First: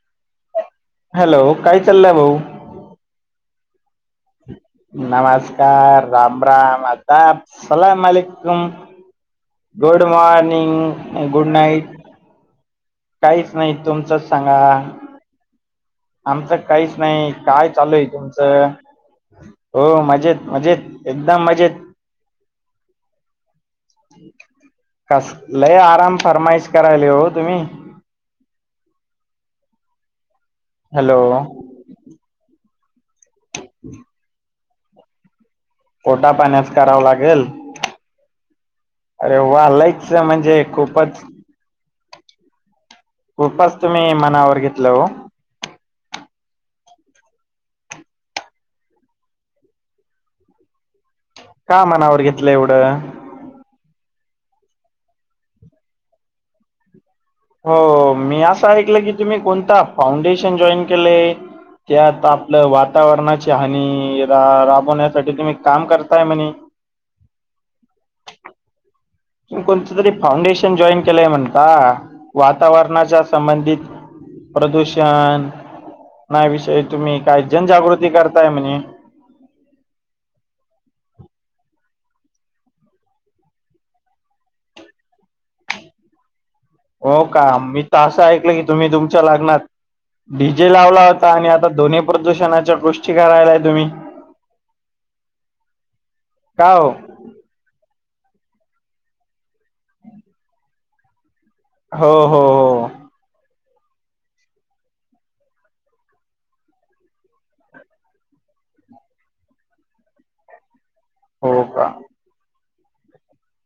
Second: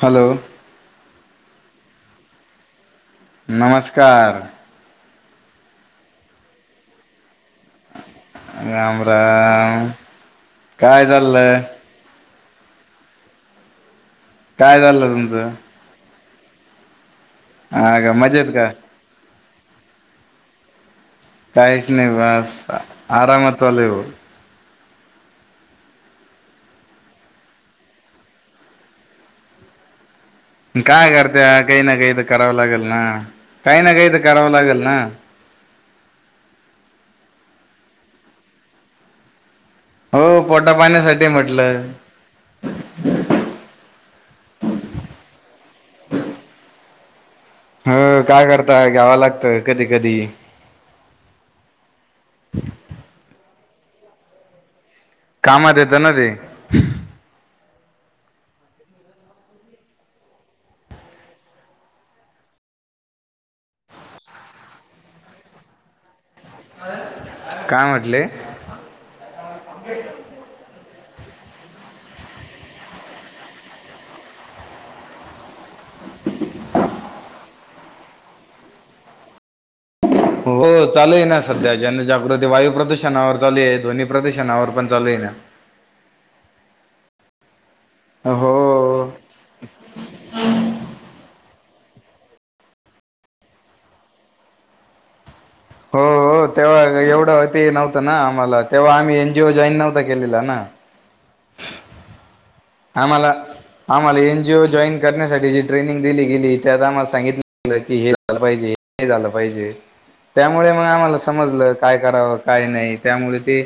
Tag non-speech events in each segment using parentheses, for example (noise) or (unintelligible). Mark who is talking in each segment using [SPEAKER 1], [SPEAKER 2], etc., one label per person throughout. [SPEAKER 1] Hello
[SPEAKER 2] hello काय चाललंय भाऊ?
[SPEAKER 1] नमस्कार.
[SPEAKER 2] नमस्कार, राम राम, आदाप, सलाल माली काम.
[SPEAKER 1] राम राम
[SPEAKER 2] गुड
[SPEAKER 1] काय
[SPEAKER 2] मॉरनिंग. गुड
[SPEAKER 1] चाललंय
[SPEAKER 2] नाईट. काहीच नाही. तुमचं
[SPEAKER 1] काय झालर तुमचं?
[SPEAKER 2] आमचं काहीच नाही. काय
[SPEAKER 1] हा
[SPEAKER 2] चालूय
[SPEAKER 1] का मजेत का
[SPEAKER 2] तुमचं. हो मजेत मजेत. एकदम मजेत
[SPEAKER 1] काहीच नाही बास. आरामात चालूय भो.
[SPEAKER 2] कस लय आराम फरमाईश करायला हो तुम्ही
[SPEAKER 1] काय
[SPEAKER 2] हॅलो
[SPEAKER 1] करते? काही ना काही तर करावं लागेल ना काही ना काही तर करावं लागेल ना.
[SPEAKER 2] पोटा पाण्याच कराव लागेल अरे वा लयच
[SPEAKER 1] हो पोटा पाण्यासाठी म्हटलंय.
[SPEAKER 2] खूपच तुम्ही मनावर घेतलं हो.
[SPEAKER 1] ह काय करताय घ्यावं लागतं कधी कधी
[SPEAKER 2] का मनावर घेतलं एवढं?
[SPEAKER 1] कामात येतं ना ते
[SPEAKER 2] हो मी असं ऐकलं की तुम्ही कोणता फाउंडेशन जॉईन केलंय? त्या आत आपलं वातावरणाची हानी रा राबवण्यासाठी तुम्ही काम करताय म्हणे.
[SPEAKER 1] काय म्हटले?
[SPEAKER 2] तु कोणत तरी फाउंडेशन जॉईन केलंय म्हणता वातावरणाच्या संबंधित प्रदूषण नाही विषय तुम्ही काय जनजागृती करताय म्हने
[SPEAKER 1] हो चालू आहे ना सध्या जनजागृती वायू प्रदूषणावर चालू आहे ध्वनी प्रदूषणावर पण चालू आहे ना.
[SPEAKER 2] हो का मी तर असं ऐकलं की तुम्ही
[SPEAKER 1] हो
[SPEAKER 2] तुमच्या लग्नात डीजे लावला होता आणि आता ध्वनी प्रदूषणाच्या गोष्टी करायलाय तुम्ही
[SPEAKER 1] हो हो तेव्हा एवढं ते नव्हतं ना आम्हाला तेव्हा आम्ही एन जीओ जॉईन नव्हता केलेला ना.
[SPEAKER 2] हो हो हो.
[SPEAKER 1] आम्हाला आम्हाला एनजीओ जॉईन करण्यासाठी जी ट्रेनिंग दिली गेली त्या आम्हाला सांगितलं की हे पाहिजे हे झालं पाहिजे त्यामुळे मग आम्हाला
[SPEAKER 2] हो
[SPEAKER 1] समजलं
[SPEAKER 2] का?
[SPEAKER 1] काय करावं. काही नाही त्यामुळे ते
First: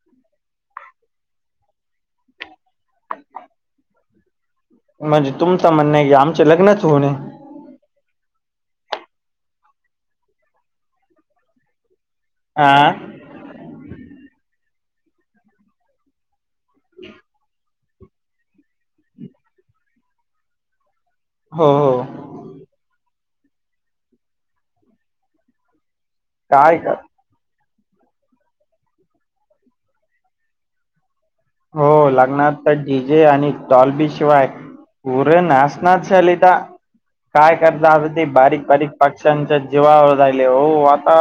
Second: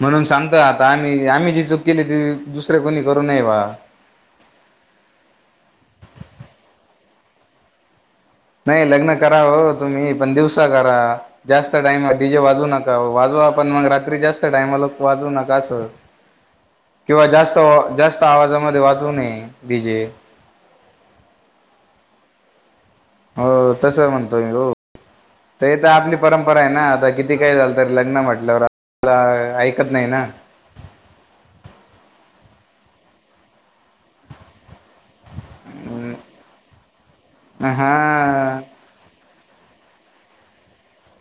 [SPEAKER 1] म्हणून सांगत आता आम्ही आम्ही जी चूक केली त! तुसरे कोणी करू ने बा.
[SPEAKER 2] म्हणजे तुमच म्हणणं आहे की आमचे लग्नच होऊ नये.
[SPEAKER 1] नाही लग्न करावं तुम्ही पण दिवसा करा जास्त टाईम डीजे वाजू
[SPEAKER 2] आ
[SPEAKER 1] नका वाजवा! पण मग रात्री जास्त टाईमला वाजवू नका अस. किंवा जास्त जास्त आवाजामध्ये वाचू नये डीजे.
[SPEAKER 2] हो हो.
[SPEAKER 1] हो तस म्हणतो म हो तर तर आपली परंपरा आहे
[SPEAKER 2] काय
[SPEAKER 1] ना
[SPEAKER 2] कर
[SPEAKER 1] आता किती? क काय झालं तररी लग्न म्हटलंवरला ऐकत नाही ना!
[SPEAKER 2] हो लग्ना तर डी जे आणि टॉलबी शिवाय? पुूरे नाशणार शलिता काय करता आ ती
[SPEAKER 1] हा
[SPEAKER 2] बारीक बारीक! पक्षांच्या जीवावर राहिले हो आता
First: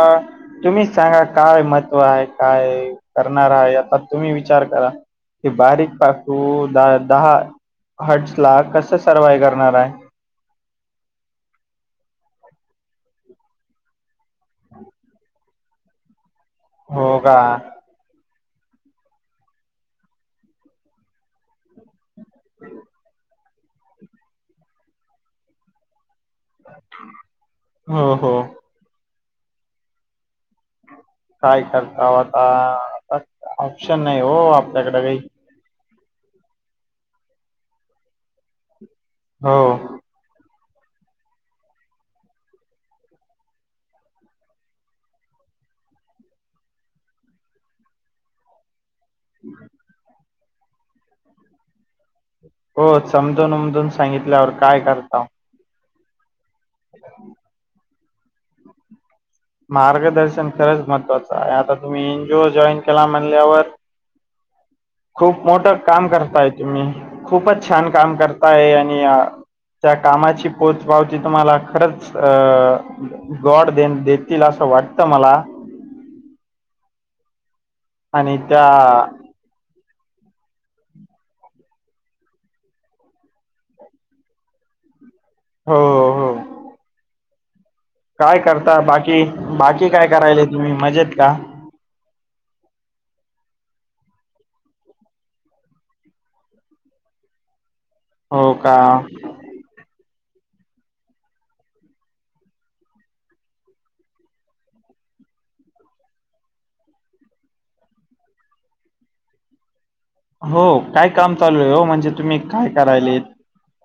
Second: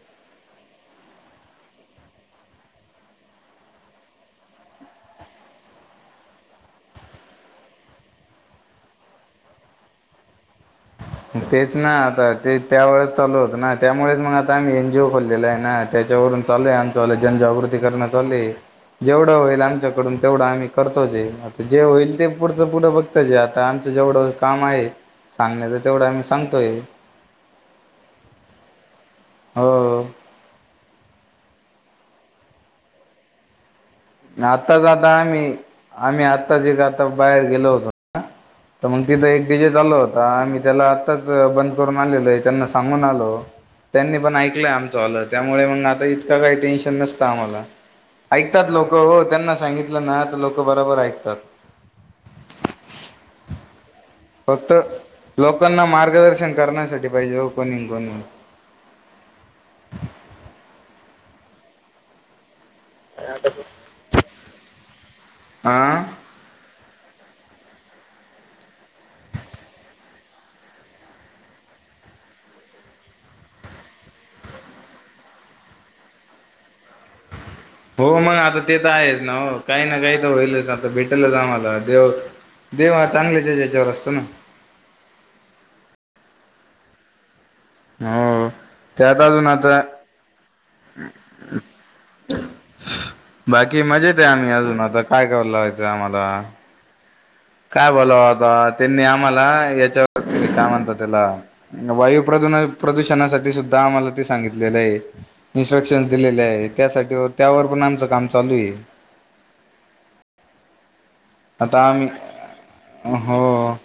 [SPEAKER 2] तुम्हीच सांगा काय महत्त्व आहे? काय करणार आहे? आता तुम्ही विचार करा. हे बारीक पासू द दहा हट्स ला कस सर्विव करणार आहे.
[SPEAKER 1] तेच ना आता ते त्या वेळेच चालू होतं ना त्यामुळेच मग आता आम्ही एन जीओ खोललेल आहे ना. त्याच्यावरून चालले आणि तुला
[SPEAKER 2] हो का
[SPEAKER 1] जनजागृती करण्यात चालली जेवढं होईल आमच्याकडून तेवढं आम्ही करतो जे आता जे होईल ते पुढचं पुढं बघतो जे आता जेवढं काम आहे सांगण्याचं तेवढं आम्ही सांगतोय.
[SPEAKER 2] हो हो.
[SPEAKER 1] हो.
[SPEAKER 2] काय करता आता आ ऑप्शन नाही हो
[SPEAKER 1] आत्ताच
[SPEAKER 2] आपल्याकडे काही
[SPEAKER 1] आता आम्ही आम्ही आत्ता जे का आता बाहेर गेलो होतो. तर मग तिथं एक डीजे
[SPEAKER 2] हो
[SPEAKER 1] चालला होता मी त्याला आत्ताच बंद करून आलेलो आहे त्यांना सांगून आलो त्यांनी पण ऐकलंय आमचं आलं त्यामुळे मग आता इतकं काही टेन्शन नसतं आम्हाला. ऐकतात लोकं हो त्यांना सांगितलं ना तर लोकं बरोबर ऐकतात.
[SPEAKER 2] हो समजून उमजून सांगितल्यावर
[SPEAKER 1] फक्त
[SPEAKER 2] काय करता.
[SPEAKER 1] लोकांना मार्गदर्शन करण्यासाठी पाहिजे हा कोणीन कोणीन.
[SPEAKER 2] मार्गदर्शन खरंच महत्वाचं आहे आता तुम्ही एन जी ओ जॉईन केला म्हणल्यावर खूप मोठ
[SPEAKER 1] हा
[SPEAKER 2] काम करता आहेत तुम्ही खूपच छान काम करताय आणि आ त्या कामाची पोच पावची तुम्हाला खरंच अ गॉड देईन दे तील असं वाटतं मला.
[SPEAKER 1] हो मग
[SPEAKER 2] आणि
[SPEAKER 1] आता
[SPEAKER 2] त्या
[SPEAKER 1] तेच आहेच ना. काही ना काही तर होईलच आता भेटलंच आम्हाला देव देव हा चांगलेच हेज्याच्यावर असतो ना.
[SPEAKER 2] हो हो. काय
[SPEAKER 1] हो
[SPEAKER 2] करता
[SPEAKER 1] त्यात
[SPEAKER 2] बाकी
[SPEAKER 1] अजून आता
[SPEAKER 2] बाकी काय करायले तुम्ही मजेत का?
[SPEAKER 1] बाकी मजेत आहे आम्ही अजून आता काय कर लावायचं आम्हाला. काय बोलाव आता
[SPEAKER 2] हो का
[SPEAKER 1] त्यांनी आम्हाला याच्यावर का म्हणता त्याला वायू प्रदून प्रदूषणासाठी सुद्धा आम्हाला ते सांगितलेलं आहे. इन्स्ट्रक्शन्स दिलेले आहे त्यासाठीवर त्यावर पण आमचं काम चालू आहे.
[SPEAKER 2] हो काय काम चालू आहे हो
[SPEAKER 1] आता आम्ही
[SPEAKER 2] म्हणजे तुम्ही काय करायलेत?
[SPEAKER 1] हो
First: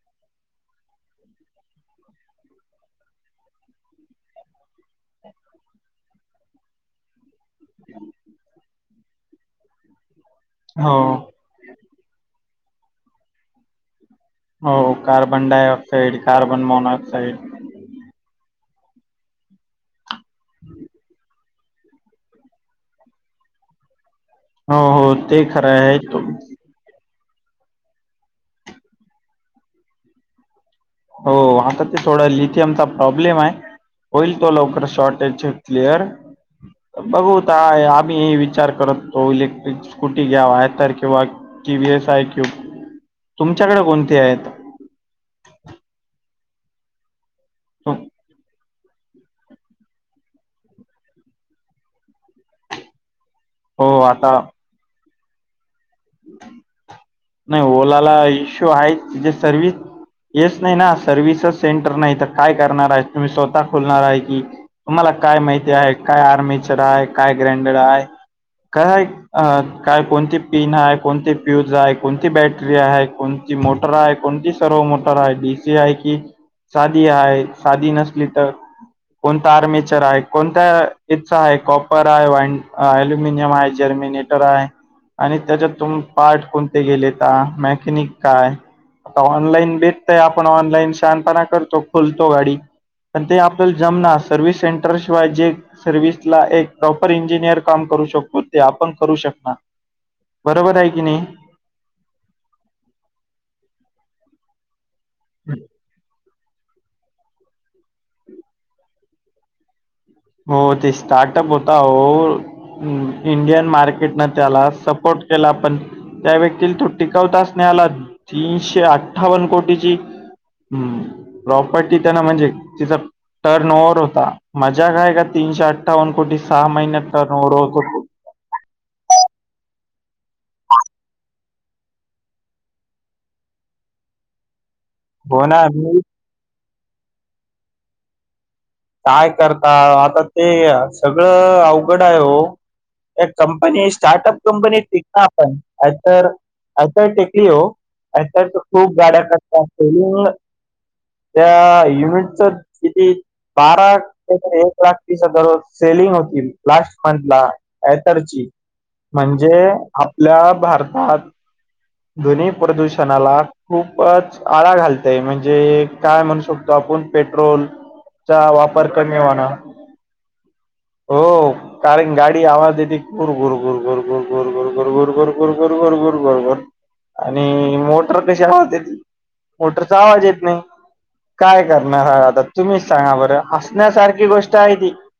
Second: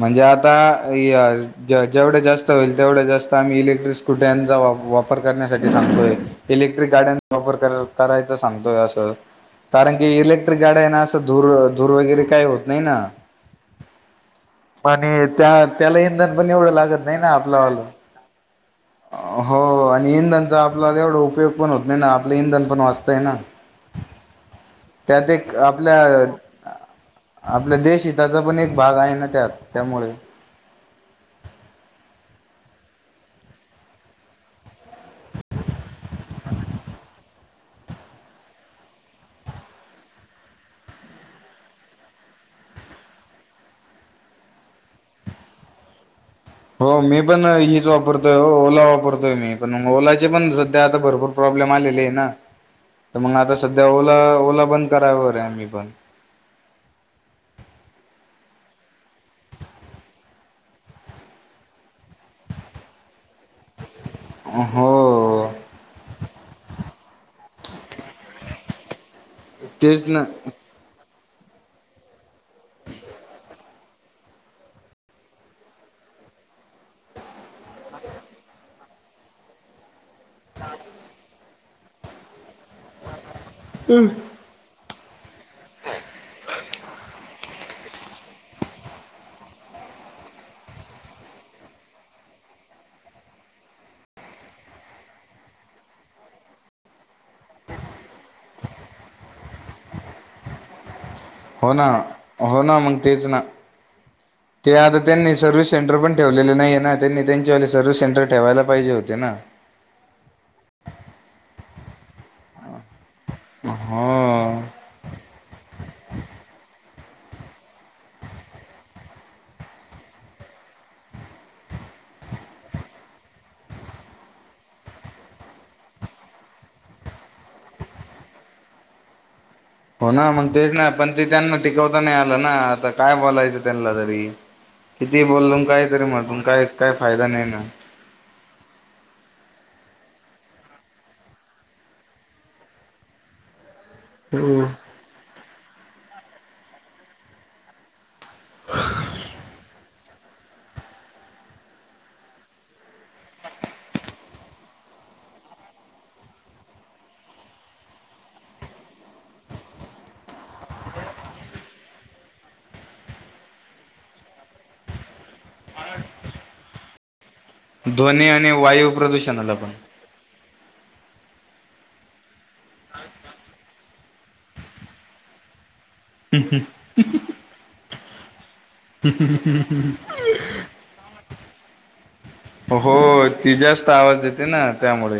[SPEAKER 1] म्हणजे आता य ज जेवढे जास्त होईल तेवढं जास्त आम्ही इलेक्ट्रिस कुट्यांचा वा वापर करण्यासाठी सांगतोय. इलेक्ट्रिक गाड्यांचा वापर कर करायचा सांगतोय असं कारण की इलेक् ट्रिक
[SPEAKER 2] हो,
[SPEAKER 1] गाड्याना अस धूर धूर वगैरे काही होत नाही ना
[SPEAKER 2] हो
[SPEAKER 1] आणि
[SPEAKER 2] कार्बन
[SPEAKER 1] त्या त्याला
[SPEAKER 2] डायऑक्साइड,
[SPEAKER 1] इंधन पण
[SPEAKER 2] कार्बन
[SPEAKER 1] एवढं लागत नाही ना
[SPEAKER 2] मोनॉक्साइड
[SPEAKER 1] आपल्या वालं. हो आणि इंधनचा आपला एवढा उपयोग पण होत नाही ना आपलं इंधन पण वाचतंय ना.
[SPEAKER 2] हो, हो
[SPEAKER 1] त्यात
[SPEAKER 2] ते
[SPEAKER 1] एक
[SPEAKER 2] खरं आहे
[SPEAKER 1] आपल्या
[SPEAKER 2] तो-
[SPEAKER 1] अ आपल्या देशहिताचा पण एक भाग आहे ना त्यात त्यामुळे.
[SPEAKER 2] हो आता ते थोडा लिथियम चा प्रॉब्लेम आहे. होईल तो लवकर शॉर्टेज क्लिअर. बघूता आम्ही ही विचार करत तो इलेक्ट्रिक स्कूटी घ्यावा आहे तर किंवा टी वही एस आय क्यूब तुमच्याकडे कोणते आहेत?
[SPEAKER 1] हो मी पण हीच वापरतोय हो ओला वापरतोय मी. पण ओलाचे पण सध्या आता भरपूर प्रॉब्लेम आलेले आहे ना तर मंग आता सध्या
[SPEAKER 2] हो
[SPEAKER 1] ओला
[SPEAKER 2] आता
[SPEAKER 1] ओला बंद करावर आहे आम्ही पण.
[SPEAKER 2] नाही ओलाला इश्यू आहे तिजे सर्विस येस नाही ना सर्विसेस सेंटर नाही तर काय करणार आहे तुम्ही स्वतः खोलणार आहे की
[SPEAKER 1] हो
[SPEAKER 2] तुम्हाला काय माहिती आहे काय आर्मीचा राहाय काय ग्रँडेडर आहे काय अ काय
[SPEAKER 1] तेच ना
[SPEAKER 2] कोणती पिन आहे कोणती फ्यूज आहे कोणती बॅटरी आहे कोणती मोटर आहे कोणती सर्व मोटर आहे डी सी आहे की सादी. आहे सादी नसली तर कोणता आर्मेचर आहे कोणत्या इच्चा आहे कॉपर आहे वाईंड अल्युमिनियम आहे जर्मिनी टर आहे आणि त्याच्यात तुम पार्ट कोणते गेले का मॅकॅनिक काय तो ऑनलाईन भेटतय आपण ऑनलाईन शानपणा करतो खोलतो गाडी पण ते आपल्याला जमना सर्विस सेंटर शिवाय जे सर्व्हिस ला एक प्रॉपर इंजिनिअर काम करू शकतो ते आपण करू शकणार. बरोबर आहे की नाही.
[SPEAKER 1] हो ना हो ना मग तेच ना ते आता त्यांनी सर्विस सेंटर पण- ेवलेले नाहीे ना त्यांनी त्यांच्या व सर्व्हिस सेंटर ठेवायला पाहिजे होते ना.
[SPEAKER 2] हो ते स्टार्टप होता हो. इंडियन मार्केटनं
[SPEAKER 1] हो
[SPEAKER 2] त्याला सपोर्ट केला पण त्या व्यक्तीला तो- टिकवता असण्या आला तीनशे अठ्ठावन्न कोटीची ह् प्रॉपर्टी त्याना म्हणजे तिचा टर्न ओव्हवर होता मा- जग का आहे का तीनशे अठ्ठवन कोटी सहा महि्या न कोटी.
[SPEAKER 1] हो ना मग तेच नाही पण ते त्यांना टिकवता नाही आलं ना आता काय बोलायचं त्यांना तरी. किती
[SPEAKER 2] हो
[SPEAKER 1] बोलल
[SPEAKER 2] ना मी
[SPEAKER 1] काहीतरी म्हट काय काय फायदा नाही ना.
[SPEAKER 2] काय करता आता ते सगळं अवघड आहे हो. एक कंपनी स्टार्टअप कंपनी तिक ना आपण. आतर आयतर टेकली हो आतर खूप गाड्या करतात. त्या युनिटच किती? बारा ते एक लाख ति दररोज सेलिंग होतील लास्ट मंथ ला. यातडची म्हणजे आपल्या भारतात. ध्वनी प्रदूषणाला खूपच आळा घालते. ते म्हणजे काय म्हणू शकतो आपण पेट्रोल
[SPEAKER 1] ध्वनी
[SPEAKER 2] चा
[SPEAKER 1] आणि
[SPEAKER 2] वापर
[SPEAKER 1] वायू
[SPEAKER 2] कमी
[SPEAKER 1] प्रदूषणाला
[SPEAKER 2] होणनार.
[SPEAKER 1] पण
[SPEAKER 2] हो कारण गाडी आवाज येते कुर घुरकुर घुरकुर. र गोर, गोर गोर, गोर गोर, गोर, गोर गोर, गोर गोर, गोर आणि मोटर कशी आ. मोटरचा आवाज येत नाही काय करणार हा आता. तुम्हीच
[SPEAKER 1] हो
[SPEAKER 2] सांगा बरं
[SPEAKER 1] ती जास्त आवाज
[SPEAKER 2] हसण्यासारखी
[SPEAKER 1] देते
[SPEAKER 2] गोष्ट
[SPEAKER 1] ना
[SPEAKER 2] आहे ती.
[SPEAKER 1] त्यामुळे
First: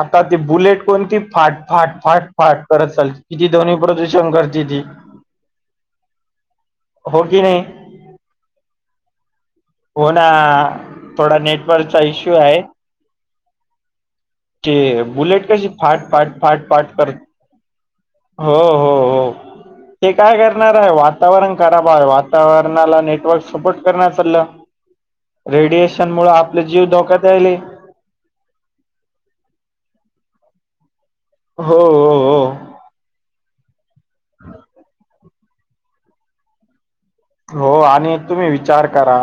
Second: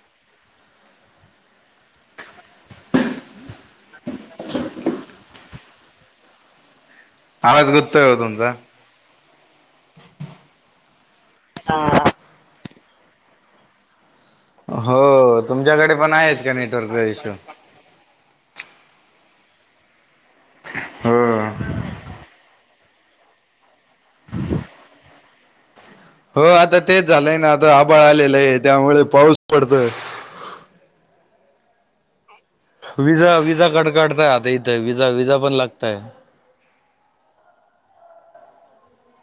[SPEAKER 2] आता ती बुलेट कोणती फाट फाट फाट फाट करत चालते. किती ध्वनी प्रदूषण करते ती. हो कि नाही.
[SPEAKER 1] आवाज गुततोय हो तुमचा
[SPEAKER 2] हो ना थोडा नेटवर्कचा इश्यू आहे. क
[SPEAKER 1] हो
[SPEAKER 2] बुलेट कशी
[SPEAKER 1] तुमच्याकडे
[SPEAKER 2] फाट
[SPEAKER 1] पण
[SPEAKER 2] फाट
[SPEAKER 1] आहेच का
[SPEAKER 2] फाट फाट
[SPEAKER 1] नेटवर्कचा
[SPEAKER 2] करत-
[SPEAKER 1] इश्यू
[SPEAKER 2] हो हो हो ते काय करणार आहे
[SPEAKER 1] हो
[SPEAKER 2] वातावरण खराब आहे वातावरण नेटवर्क सपोर्ट कर चालं. रेडिएशन मुळ आपले जीव धोक्यात याले.
[SPEAKER 1] पाळ आलेला आहे त्यामुळे पाऊस पडतोय.
[SPEAKER 2] हो. हो
[SPEAKER 1] विजा विजा कट काढताय आता इथं विजा विजा पण लागतय.
[SPEAKER 2] हो आणि तुम्ही विचार करा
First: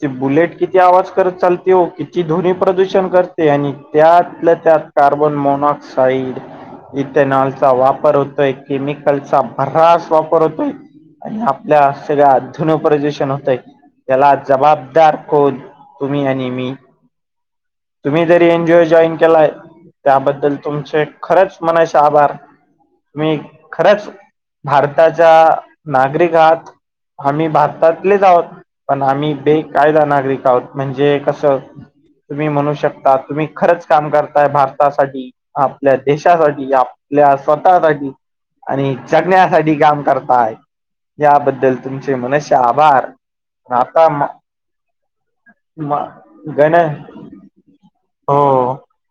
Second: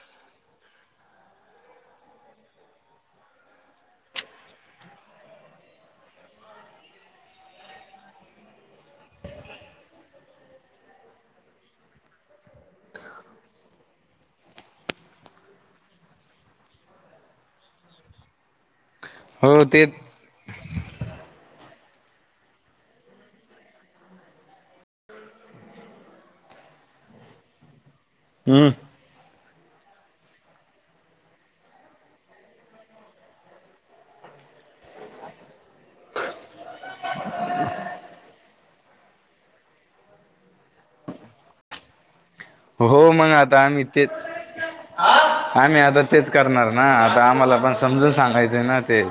[SPEAKER 2] ते बुलेट किती आवाज करत चालते हो किती ध्वनी प्रदूषण करते आणि त्यातलं त्यात कार्बन मोनॉक्साईड इथेनॉलचा वापर होतोय केमिकलचा भरास वापर होतोय. आणि आपल्या सगळ्या ध्वनी प्रदूशन होतय. त्याला जबाबदार कोण तुम्ही आणि मी? तुम्ही जरी एन जीओ जॉईन केलाय
[SPEAKER 1] हो ते
[SPEAKER 2] त्याबद्दल तुमचे खरेच म्हणायचे आभार मी खरंच भारताच्या नागरिक आहात आम्ही भारतातलेच आहोत
[SPEAKER 1] हम्म
[SPEAKER 2] पण आम्ही बेकायदा नागरिक आहोत म्हणजे कसं तुम्ही म्हणू शकता तुम्ही खरंच काम करताय भारतासाठी आपल्या देशासाठी आपल्या स्वतःसाठी आणि जगण्यासाठी काम करताय याबद्दल तुमचे मनष्य आभार
[SPEAKER 1] हो मग आम्ही
[SPEAKER 2] आता
[SPEAKER 1] तेच आम्ही
[SPEAKER 2] म
[SPEAKER 1] आता तेच करणार
[SPEAKER 2] गण
[SPEAKER 1] ना आता आम्हाला पण समजून सांगायचंय
[SPEAKER 2] हो
[SPEAKER 1] ना ते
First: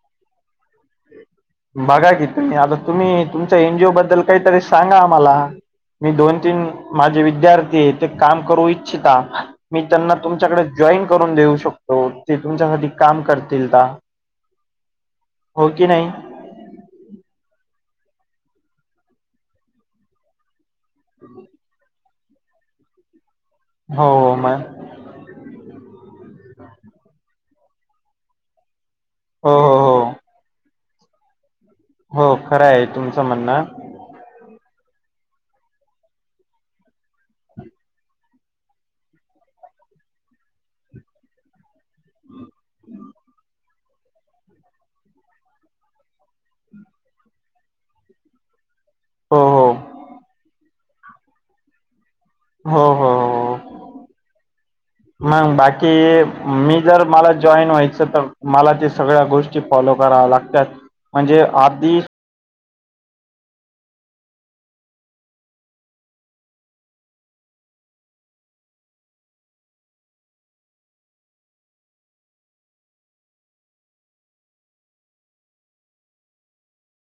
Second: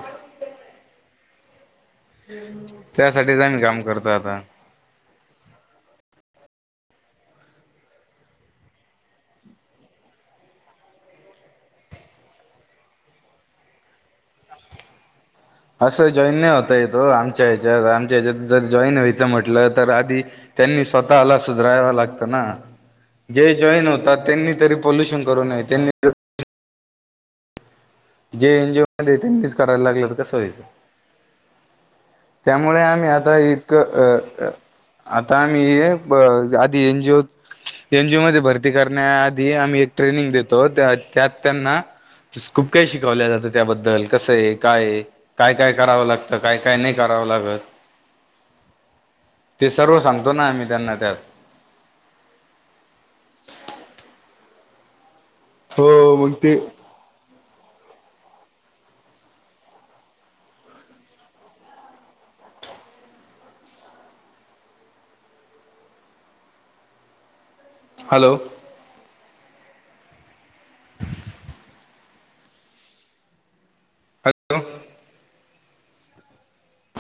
[SPEAKER 2] बघा की तुम्ही आता तुम्ही
[SPEAKER 1] त्यासाठीच
[SPEAKER 2] तुमच्या
[SPEAKER 1] आम्ही काम
[SPEAKER 2] एनजीओ
[SPEAKER 1] करतो
[SPEAKER 2] बद्दल
[SPEAKER 1] आता
[SPEAKER 2] काहीतरी सांगा आम्हाला मी दोन तीन माझे विद्यार्थी आहे ते काम करू इच्छिता मी त्यांना तुमच्याकडे जॉईन करून देऊ शकतो ते तुमच्यासाठी काम करतील का? (unintelligible)
[SPEAKER 1] असं जॉईन नाही होता ये ओ आमच्या ह्याच्यात आमच्या ह्याच्यात जर जॉईन व्हायचं म्हटलं तर आधी त्यांनी स्वतःला सुधराया लागतं ना जे जॉईन
[SPEAKER 2] हो
[SPEAKER 1] होतात
[SPEAKER 2] हो
[SPEAKER 1] त्यांनी
[SPEAKER 2] मॅम
[SPEAKER 1] तरी पोलुशन करू नये त्यांनी जे एनजीओ वाले येतील तेच
[SPEAKER 2] हो
[SPEAKER 1] कराया
[SPEAKER 2] हो
[SPEAKER 1] लागलं तर कसं होईल
[SPEAKER 2] हो हो खरं
[SPEAKER 1] त्यामुळे
[SPEAKER 2] आहे
[SPEAKER 1] आम्ही
[SPEAKER 2] तुमचं
[SPEAKER 1] आता
[SPEAKER 2] म्हणणं
[SPEAKER 1] एक अ आता मी ये आधी एनजीओ एनजी मध्ये भरती करण्याआधी आम्ही एक ट्रेनिंग देतो त्यात त्यांना स्कोप काय शिकवल्या जातात त्याबद्दल कसं आहे काय ये काय काय करावं लागतं काय काय नाही करावं लागतं.
[SPEAKER 2] (unintelligible) हो
[SPEAKER 1] ते
[SPEAKER 2] हो
[SPEAKER 1] सर्व सांगतो ना आम्ही त्यांना त्यात
[SPEAKER 2] हो हो मग बाकी
[SPEAKER 1] हो मग ते
[SPEAKER 2] मी जर मला जॉईन व्हायचं तर मला ते सगळ्या गोष्टी फॉलो कराव्या लागत्यात. म्हणजे आधी
[SPEAKER 1] हॅलो हॅलो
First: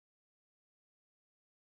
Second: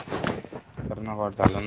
[SPEAKER 1] करना वाटलंय